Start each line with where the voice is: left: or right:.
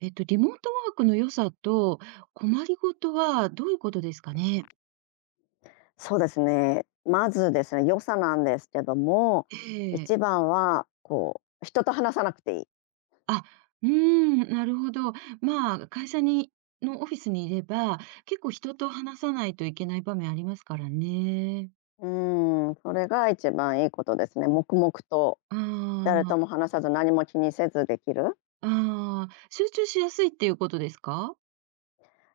right: リモートワークの良さと困りごとはどういうことですかね？
left: そうですね。まずですね、良さなんですけども、
right: ええ。
left: 一番はこう、人と話さなくていい。
right: あ、うーん、なるほど。まあ、会社にのオフィスにいれば、結構人と話さないといけない場面ありますからね。
left: うん、それが一番いいことですね。黙々と
right: あ
left: 誰
right: あ、
left: とも話さず、何も気にせずできる。
right: ああ、集中しやすいっていうことですか？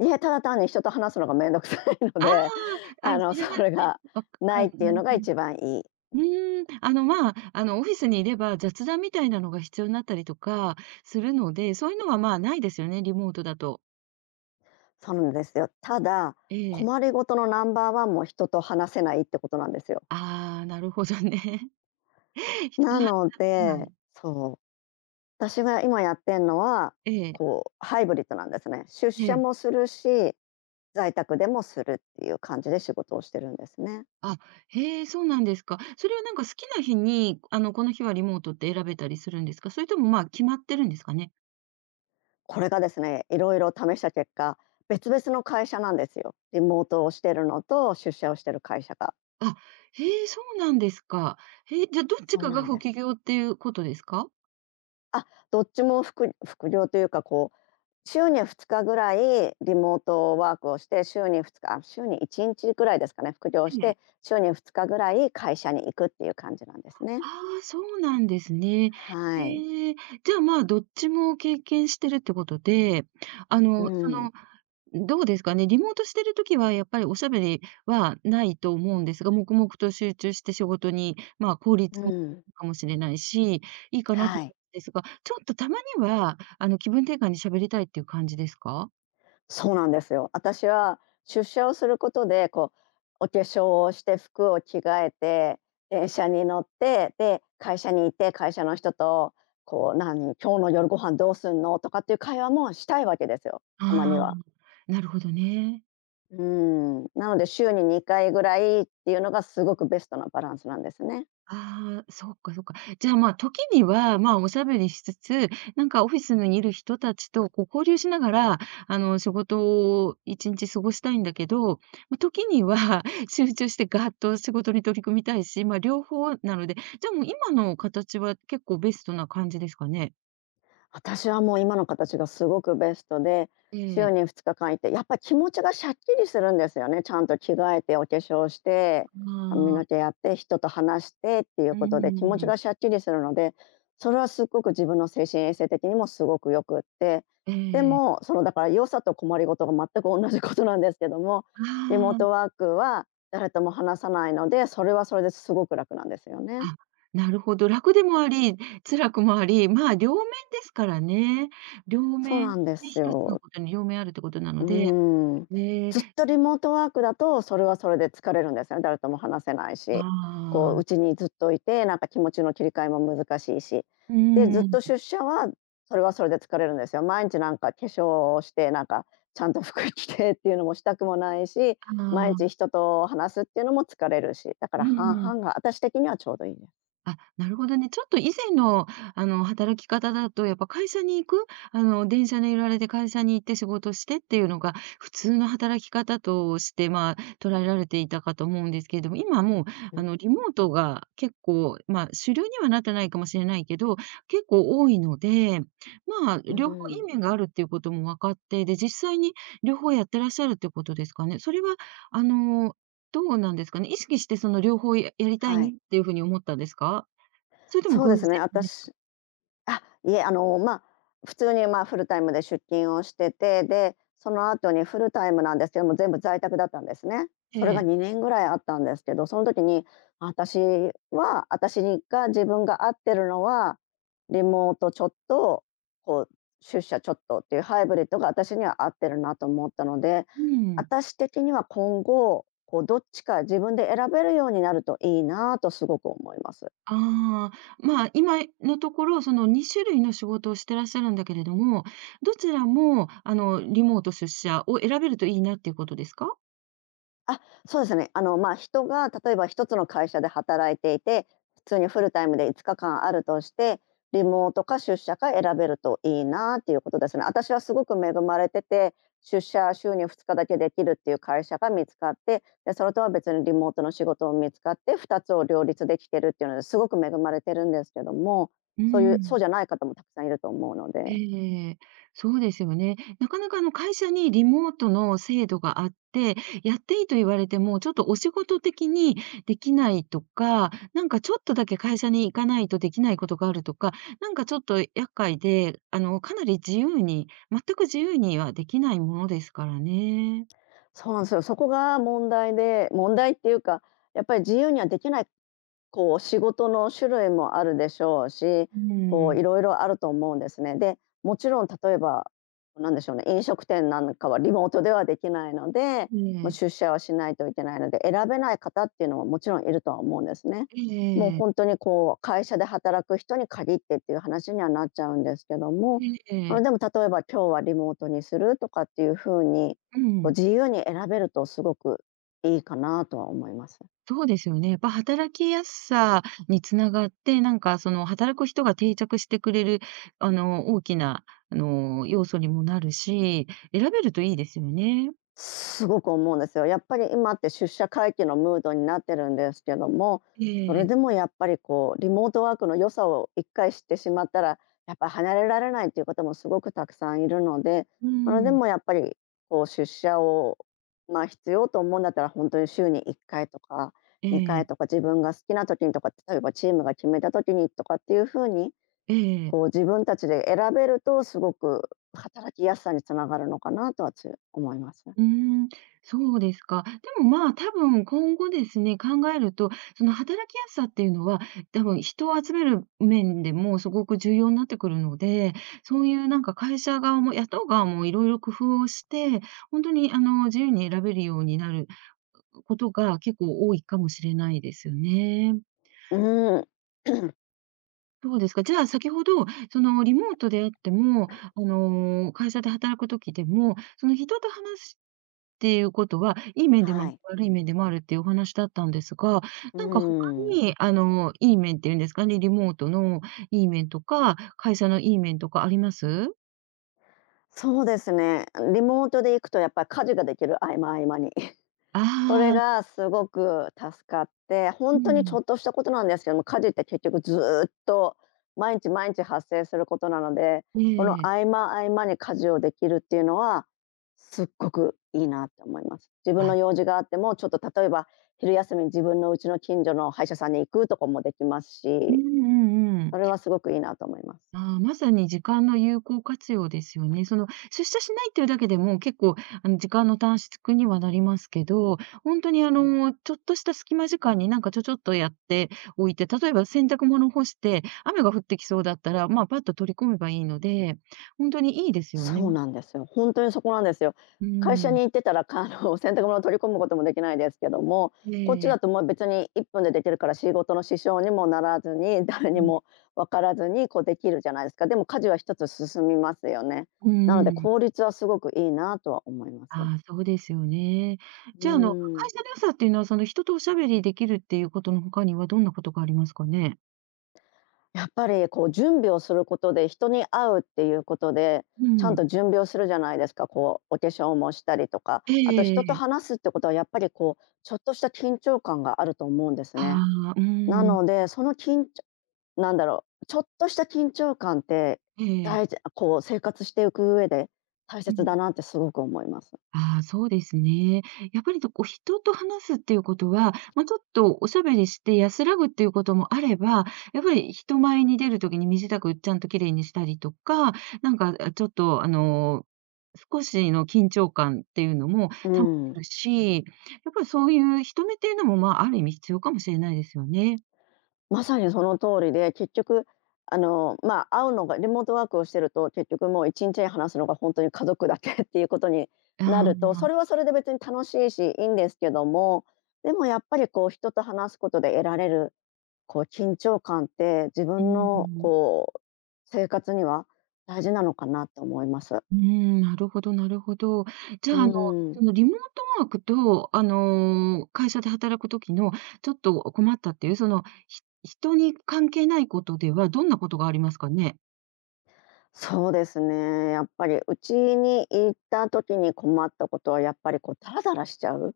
left: いえ、ただ単に人と話すのがめんどくさいの
right: ああ、
left: で、
right: あ、それは、
left: それが
right: あ、わ
left: ないっ
right: あ、
left: ていう
right: な
left: の
right: る
left: が
right: ほど。
left: 一番いい。
right: うーん、まあ、オフィスにいれば雑談みたいなのが必要になったりとかするので、そういうのは、まあ、ないですよね、リモートだと。
left: そうなんですよ。ただ、
right: ええ。
left: 困りごとのナンバーワンも人と話せないってことなんですよ。
right: ああ、なるほどね。人
left: な
right: の話
left: の
right: じゃな
left: で、
right: い。
left: そう私が今やってんのは、
right: ええ、
left: こう、ハイブリッドなんですね。出
right: え
left: 社
right: え。
left: もするし、在宅でもするっていう感じで仕事をしてるんですね。
right: あ、へえ、そうなんですか。それはなんか好きな日に、この日はリモートって選べたりするんですか？それとも、ま、決まってるんですかね？
left: これがですね、いろいろ試した結果、別々の会社なんですよ。リモートをしてるのと出社をしてる会社が。
right: あ、へえ、そうなんですか。へえ、じゃ、どっち
left: そう
right: か
left: な
right: が
left: ん
right: 不
left: で
right: 起
left: す。
right: 業っていうことですか？
left: あ、どっちも副業というか、こう、週に2日ぐらいリモートワークをして、週に1日ぐらいですかね、副業し
right: え
left: て、
right: え。
left: 週に2日ぐらい会社に行くっていう感じなんですね。
right: ああ、そうなんですね。
left: はい。
right: ええ。じゃあ、まあ、どっちも経験してるってことで、あ
left: う
right: の、そ
left: ん、
right: のどうですかね、リモートしてるときはやっぱりおしゃべりはないと思うんですが、黙々と集中して仕事に、まあ、効
left: う
right: 率も
left: ん、
right: かもしれないし、いいかなと思
left: はい。
right: うんですが、ちょっとたまには、気分転換に喋りたいっていう感じですか？
left: そうなんですよ。私は出社をすることで、こう、お化粧をして、服を着替えて、電車に乗って、で、会社に行って、会社の人と、こう、何、今日の夜ご飯どうすんのとかっていう会話もしたいわけですよ、たまに
right: あ
left: は。
right: あー、なるほどね。
left: うん。なので、週に2回ぐらいっていうのがすごくベストなバランスなんですね。
right: ああ、そうかそうか。じゃあ、まあ、時には、まあ、おしゃべりしつつ、なんかオフィスにいる人たちとこう交流しながら、仕事を一日過ごしたいんだけど、ま、時には 集中してガーッと仕事に取り組みたいし、まあ、両方なので、じゃあもう今の形は結構ベストな感じですかね？
left: 私はもう今の形がすごくベストで、
right: え
left: 週
right: え。
left: に2日間いて、やっぱ気持ちがシャッキリするんですよね。ちゃんと着替えて、お化粧して、髪
right: あ
left: の毛
right: あ、
left: やって、人と話してっていう
right: う
left: ことで気持ち
right: ん。
left: がシャッキリするので、それはすっごく自分の精神衛生的にもすごく良くって、
right: え
left: で
right: え。
left: も、そのだから良さと困りごとが全く同じことなんですけども、リモー
right: あ
left: ト
right: あ。
left: ワークは誰とも話さないので、それはそれですごく楽なんですよね。
right: あ、なるほど。楽でもあり、辛くもあり、まあ、両面ですからね。両
left: そう
right: 面、
left: な
right: ね、
left: んです
right: 一つの
left: よ。
right: ことに両面あるってことな
left: う
right: ので、
left: ーん、
right: ええ、
left: ずっとリモートワークだと、それはそれで疲れるんですよね、誰とも話せないし。
right: あ
left: こううち
right: あ、
left: にずっといて、なんか気持ちの切り替えも難しいし。
right: う
left: で、ずっ
right: ーん、
left: と出社は、それはそれで疲れるんですよ。毎日なんか化粧をして、なんかちゃんと服着てっていうのもしたくもないし、
right: あ
left: 毎日
right: あ、
left: 人と話すっていうのも疲れるし、だか
right: う
left: ら半
right: ん。
left: 々が私的にはちょうどいいです。
right: あ、なるほどね。ちょっと以前の、働き方だと、やっぱ会社に行く、電車に揺られて会社に行って仕事してっていうのが、普通の働き方として、まあ、捉えられていたかと思うんですけれども、今はもう、
left: うん。
right: リモートが結構、まあ、主流にはなってないかもしれないけど、結構多いので、まあ、
left: う
right: 両方いい
left: ん、
right: 面があるっていうことも分かって、で、実際に両方やってらっしゃるってことですかね。それは、あの、どうなんですかね。意識してその両方ややりたい
left: は
right: なっ
left: い。
right: ていうふうに思ったんですかそれとも
left: そうで
right: 偶然
left: すね、
right: ですか？
left: 私あ、いえ、あの、まあ、普通に、ま、フルタイムで出勤をしてて、で、その後にフルタイムなんですけども、全部在宅だったんですね。
right: え
left: それが
right: え。
left: 2年ぐらいあったんですけど、その時に、あ、私私に自分が合ってるのは、リモートちょっと、こう、出社ちょっとっていうハイブリッドが私には合ってるなと思ったので、
right: うん。
left: 私的には今後、こうどっちか自分で選べるようになるといいなとすごく思います。
right: ああ、まあ、今のところ、その2種類の仕事をしてらっしゃるんだけれども、どちらもあの、リモート出社を選べるといいなっていうことですか？
left: あ、そうですね。あの、まあ、人が例えば一つの会社で働いていて、普通にフルタイムで5日間あるとして、リモートか出社か選べるといいなっていうことですね。私はすごく恵まれてて、出社週に2日だけできるっていう会社が見つかって、で、それとは別にリモートの仕事を見つかって、2つを両立できてるっていうのですごく恵まれてるんですけども、
right: う
left: そうい
right: んう
left: う、そう
right: ん。
left: じゃない方もたくさんいると思うので。
right: ええ、そうですよね。なかなかあの会社にリモートの制度があって、やっていいと言われても、ちょっとお仕事的にできないとか、なんかちょっとだけ会社に行かないとできないことがあるとか、なんかちょっと厄介で、かなり自由に、全く自由にはできないものですからね。
left: そうなんですよ。そこが問題で、問題っていうか、やっぱり自由にはできないこう仕事の種類もあるでしょうし、
right: う
left: こう
right: ん。
left: いろいろあると思うんですね。で、もちろん例えば、なんでしょうね、飲食店なんかはリモートではできないので、
right: え
left: もう
right: え、
left: 出社はしないといけないので、選べない方っていうのももちろんいるとは思うんですね。もう
right: ええ、
left: 本当にこう会社で働く人に限ってっていう話にはなっちゃうんですけども、
right: ええ、え
left: あの
right: え、
left: でも例えば今日はリモートにするとかっていうふうに、
right: う
left: こう
right: ん。
left: 自由に選べるとすごくいいかなとは思います。
right: そうですよね。やっぱ働きやすさにつながって、なんかその働く人が定着してくれる、大きな、要素にもなるし、選べるといいですよね。
left: すごく思うんですよ。やっぱり今って出社回帰のムードになってるんですけども、
right: え
left: それ
right: え。
left: でもやっぱりこうリモートワークの良さを1回知ってしまったら、やっぱ離れられないっていう方もすごくたくさんいるので、
right: う
left: それで
right: ん。
left: もやっぱりこう出社をまあ必要と思うんだったら本当に週に1回とか
right: え
left: 2回
right: え。
left: とか自分が好きな時にとか、例えばチームが決めた時にとかっていう風に、
right: ええ。
left: こう自分たちで選べるとすごく働きやすさにつながるのかなとは思いますね。
right: うーん、そうですか。でもまあ、多分今後ですね、考えると、その働きやすさっていうのは、多分人を集める面でもすごく重要になってくるので、そういうなんか会社側も雇う側もいろいろ工夫をして、本当にあの、自由に選べるようになることが結構多いかもしれないですよね。
left: うん。
right: どうですか？じゃあ先ほど、そのリモートであっても、会社で働くときでも、その人と話っていうことは、いい面でもあ
left: は
right: る、
left: い。
right: 悪い面でもあるっていうお話だったんですが、
left: う
right: なんか他
left: ん。
right: に、いい面っていうんですかね、リモートのいい面とか、会社のいい面とかあります？
left: そうですね。リモートで行くとやっぱり家事ができる合間合間に。
right: あ
left: これ
right: あ、
left: がすごく助かって、
right: う
left: 本当にち
right: ん、
left: ょっとしたことなんですけども、家事って結局ずーっと毎日毎日発生することなので、
right: え
left: この
right: え。
left: 合間合間に家事をできるっていうのは、すっごくいいなって思います。自分
right: あ、
left: の用事があっても、ちょっと例えば昼休みに自分の家の近所の歯医者さんに行くとかもできます
right: うん
left: し、
right: うんう
left: そ
right: ん。
left: れはすごくいいなと思います。
right: ああ、まさに時間の有効活用ですよね。その、出社しないっていうだけでも結構、時間の短縮にはなりますけど、本当に、ちょっとした隙間時間になんかちょちょっとやっておいて、例えば洗濯物干して、雨が降ってきそうだったら、まあ、パッと取り込めばいいので、本当にいいですよね。
left: そうなんですよ。本当にそこなんですよ。
right: う
left: 会社
right: ん。
left: に行ってたら、かあの、洗濯物を取り込むこともできないですけども、こっち
right: ええ、
left: だと、ま、別に1分でできるから仕事の支障にもならずに、誰
right: う
left: に
right: ん。
left: も分からずに、こうできるじゃないですか。でも家事は一つ進みますよね。
right: う
left: なの
right: ん
left: で
right: うん。
left: 効率はすごくいいなとは思います。う
right: ああ、そうですよね。じゃあ、
left: ん。
right: 会社の良さっていうのは、その、人とおしゃべりできるっていうことの他にはどんなことがありますかね？
left: やっぱりこう準備をすることで、人に会うっていうことで、
right: う
left: ちゃん
right: ん。
left: と準備をするじゃないですか。こうお化粧もしたりとか、
right: ええ
left: あと
right: ええ
left: 人と
right: ええ。
left: 話すってことはやっぱりこう、ちょっとした緊張感があると思うんですね。
right: ああ、う
left: な
right: ーん。
left: ので、その緊張なんだろう、ちょっとした緊張感って、
right: ええ。
left: こう生活していく上で大
right: う
left: 切
right: ん。
left: だなってすごく思います。
right: ああ、そうですね。やっぱりとこう、人と話すっていうことは、ま、ちょっとおしゃべりして安らぐっていうこともあれば、やっぱり人前に出る時に身支度ちゃんと綺麗にしたりとか、なんか、あ、ちょっとあの、少しの緊張感っていうのも
left: う
right: 保て
left: ん。
right: るし、やっぱりそういう人目っていうのも、まあ、ある意味必要かもしれないですよね。
left: まさにその通りで、結局、あの、まあ、会うのがリモートワークをしてると、結局もう1日話すのが本当に家族だけ っていうことにな
right: あ
left: ると、そ
right: あ、
left: れはそれで別に楽しいし、いいんですけども、でもやっぱりこう人と話すことで得られる、こう緊張感って、自
right: う
left: 分の
right: ん。
left: こう生活には大事なのかなって思います。
right: うーん、なるほどなるほど。じ
left: う
right: ゃあ、そ
left: ん。
right: のリモートワークと、会社で働く時のちょっと困ったっていう、その、ひ人に関係ないことではどんなことがありますかね？
left: そうですね。やっぱりうちにいた時に困ったことはやっぱりこうダラダラしちゃう。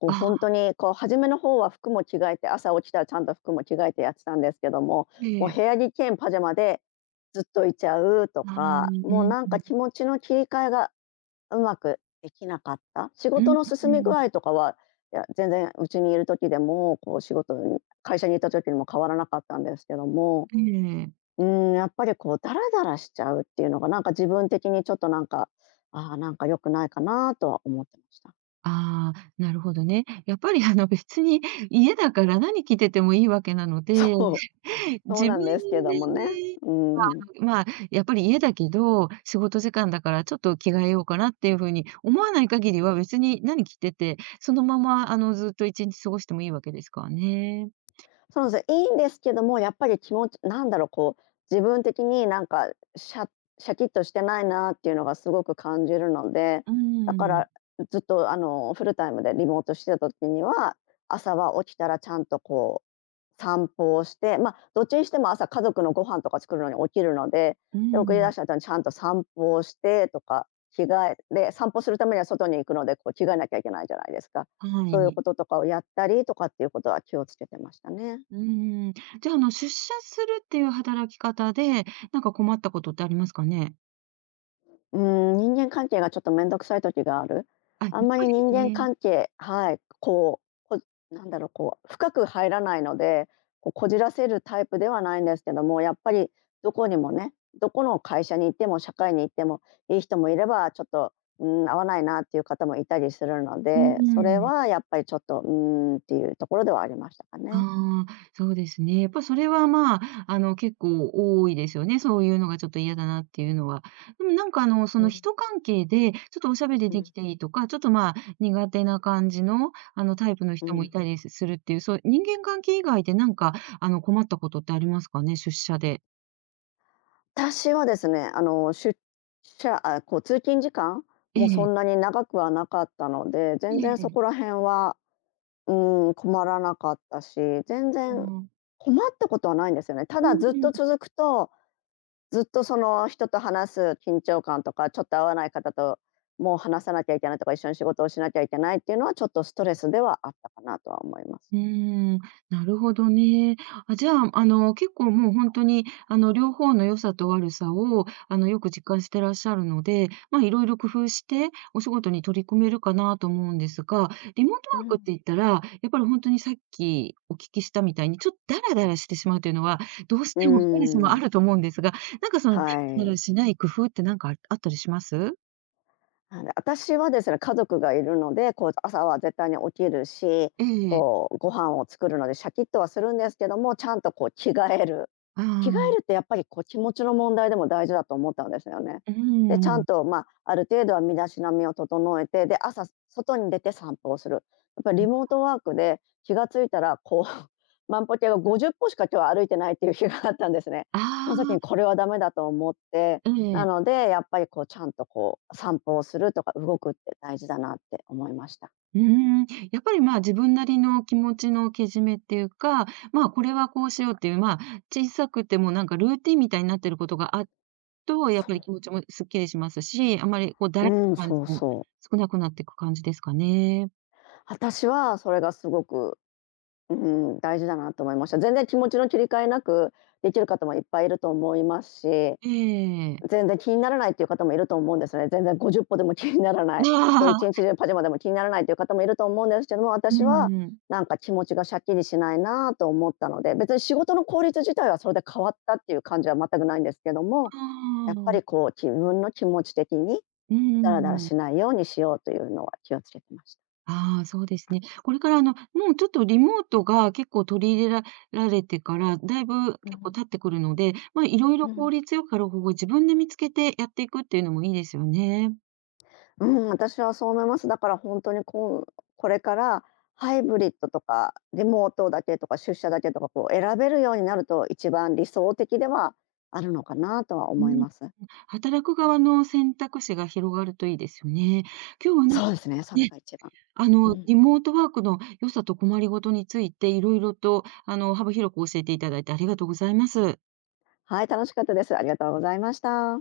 left: こう
right: あ
left: 本
right: あ、
left: 当にこう初めの方は服も着替えて、朝起きたらちゃんと服も着替えてやってたんですけども、
right: え
left: もう
right: え。
left: 部屋着兼パジャマでずっといちゃうと
right: ああ、う
left: か、
right: んう
left: もう
right: ん。
left: なんか気持ちの切り替えがうまくできなかった。仕
right: う
left: 事
right: ん
left: の
right: う
left: 進み
right: ん。
left: 具合とかは、いや、全然うちにいる時でも、こう仕事に会社にいた時にも変わらなかったんですけども
right: ええ。
left: うやっぱりこうダラダラしちゃうっていうのが、なんか自分的にちょっとなんか、良くないかなとは思ってました。
right: ああ、なるほどね。やっぱり、別に家だから何着ててもいいわけなの
left: そ
right: で、
left: う、そう
right: 自
left: な
right: 分
left: んですけど
right: で
left: もね。
right: ね
left: うん。
right: まあ、やっぱり家だけど、仕事時間だからちょっと着替えようかなっていう風に思わない限りは別に何着てて、そのままあのずっと1日過ごしてもいいわけですからね。
left: そうですね、いいんですけども、やっぱり気持ち自分的になんか、シャシャキッとしてないなっていうのがすごく感じるので、
right: う
left: だか
right: ん、
left: ら、ずっとフルタイムでリモートしてた時には、朝は起きたらちゃんとこう、散歩をして、まあ、どっちにしても朝家族のご飯とか作るのに起きるので、
right: う
left: で、送り出
right: ん、
left: した後にちゃんと散歩をしてとか、着替えで、散歩するためには外に行くので、こう着替えなきゃいけないじゃないですか。
right: は
left: そういう
right: い。
left: こととかをやったりとかっていうことは気をつけてましたね。
right: うん。じゃあ、あの出社するっていう働き方で、なんか困ったことってありますかね？
left: うーん、人間関係がちょっと面倒くさい時がある。
right: あ、やっ
left: あんま
right: ぱ
left: り人
right: り
left: 間
right: ね。
left: 関係はい、う、こなんだろう、こう、深く入らないので、こう、こじらせるタイプではないんですけども、やっぱりどこにもね、どこの会社に行っても社会に行っても、いい人もいれば、ちょっと、うん、合わないなっていう方もいたりするの
right: う
left: で、それ
right: ん。
left: はやっぱりちょっと、うーんっていうところではありましたかね。
right: ああ、そうですね。やっぱそれは、まあ、結構多いですよね。そういうのがちょっと嫌だなっていうのは。でもなんか、そ
left: う
right: の
left: ん、
right: 人関係で、ちょっとおしゃべり
left: う
right: でき
left: ん。
right: ていいとか、ちょっと、まあ、苦手な感じの、タイプの
left: う
right: 人も
left: ん。
right: いたりするっていう、そう、人間関係以外でなんか、困ったことってありますかね？出社で。
left: 私はですね、あの、出社あ、こう通勤時間
right: え
left: もそ
right: え。
left: んなに長くはなかったので、全
right: え
left: 然そ
right: え。
left: こら辺は、うん、困らなかったし、全
right: あ
left: 然
right: の、
left: 困ったことはないんですよね。た
right: う
left: だずっ
right: ん。
left: と続くと、ずっとその人と話す緊張感とか、ちょっと合わない方ともう話さなきゃいけないとか、一緒に仕事をしなきゃいけないっていうのはちょっとストレスではあったかなとは思います。
right: うーん、なるほどね。あ、じゃあ、結構もう本当に、両方の良さと悪さを、よく実感してらっしゃるので、まあ、いろいろ工夫して、お仕事に取り組めるかなと思うんですが、リモート
left: う
right: ワークっ
left: ん。
right: て言ったら、やっぱり本当にさっきお聞きしたみたいに、ちょっとダラダラしてしまうというのは、どうし
left: う
right: ても誰しもあ
left: ん、
right: ると思うんですが、なんかその、ダ
left: は
right: ラダラ
left: い。
right: しない工夫ってなんかああったりします？
left: あの、私はですね、家族がいるので、こう朝は絶対に起きるし、
right: ええ。
left: こうご飯を作るのでシャキッとはするんですけども、ちゃんとこう着替える。
right: あ
left: 着替え
right: あ、
left: るってやっぱりこう気持ちの問題でも大事だと思ったんですよね。
right: う
left: で、ちゃん
right: ん。
left: と、まあ、ある程度は身だしなみを整えて、で、朝外に出て散歩をする。やっぱりリモートワークで気がついたら、こう 万歩計が50歩しか今日は歩いてないっていう日があったんですね。その時に
right: あ
left: これはダメだと思って
right: あ、え
left: な
right: え。
left: ので、やっぱりこうちゃんとこう散歩をするとか動くって大事だなって思いました。
right: うーん、やっぱり、まあ、自分なりの気持ちのけじめっていうか、まあ、これはこうしようっていう、まあ、小さくてもなんかルーティンみたいになってることがあっと、やっぱ
left: そう。
right: り気持ちもすっきりしますし、あまりこうだらけた
left: うん、
right: 感
left: そ
right: じ
left: う
right: も
left: そう。
right: 少なくなっていく感じですかね。
left: 私はそれがすごく、うん、大事だなと思いました。全然気持ちの切り替えなくできる方もいっぱいいると思いますし、
right: ええ。
left: 全然気にならないっていう方もいると思うんですね。全然50歩でも気にならない、こう
right: あ
left: 一
right: あ。
left: 日中パジャマでも気にならないっていう方もいると思うんですけども、
right: うん
left: 私は
right: うん。
left: なんか気持ちがシャッキリしないなと思ったので、別に仕事の効率自体はそれで変わったっていう感じは全くないんですけども、
right: あ
left: やっぱり
right: あ。
left: こう自分の気持ち的に
right: う
left: ダラ
right: ん
left: ダラ
right: う
left: し
right: ん
left: ないようにしようというのは気をつけてました。
right: ああ、そうですね。これからあの、もうちょっとリモートが結構取り入れらられてから、だいぶ
left: う
right: 結構
left: ん、
right: 経ってくるので、まあ、いろいろ
left: う
right: 効
left: ん。
right: 率よくやる方法を自分で見つけてやっていくっていうのもいいですよね。
left: うん、私はそう思います。だから本当にこうこれからハイブリッドとかリモートだけとか出社だけとかこう選べるようになると一番理想的ではあるのかなとは
right: う
left: 思い
right: ん。
left: ます。
right: 働く側の選択肢が広がるといいですよね。今日はなんか
left: そうですね、それ
right: ね、
left: が一番。うん。
right: リモートワークの良さと困りごとについて、いろいろとあの、幅広く教えていただいてありがとうございます。
left: はい、楽しかったです。ありがとうございました。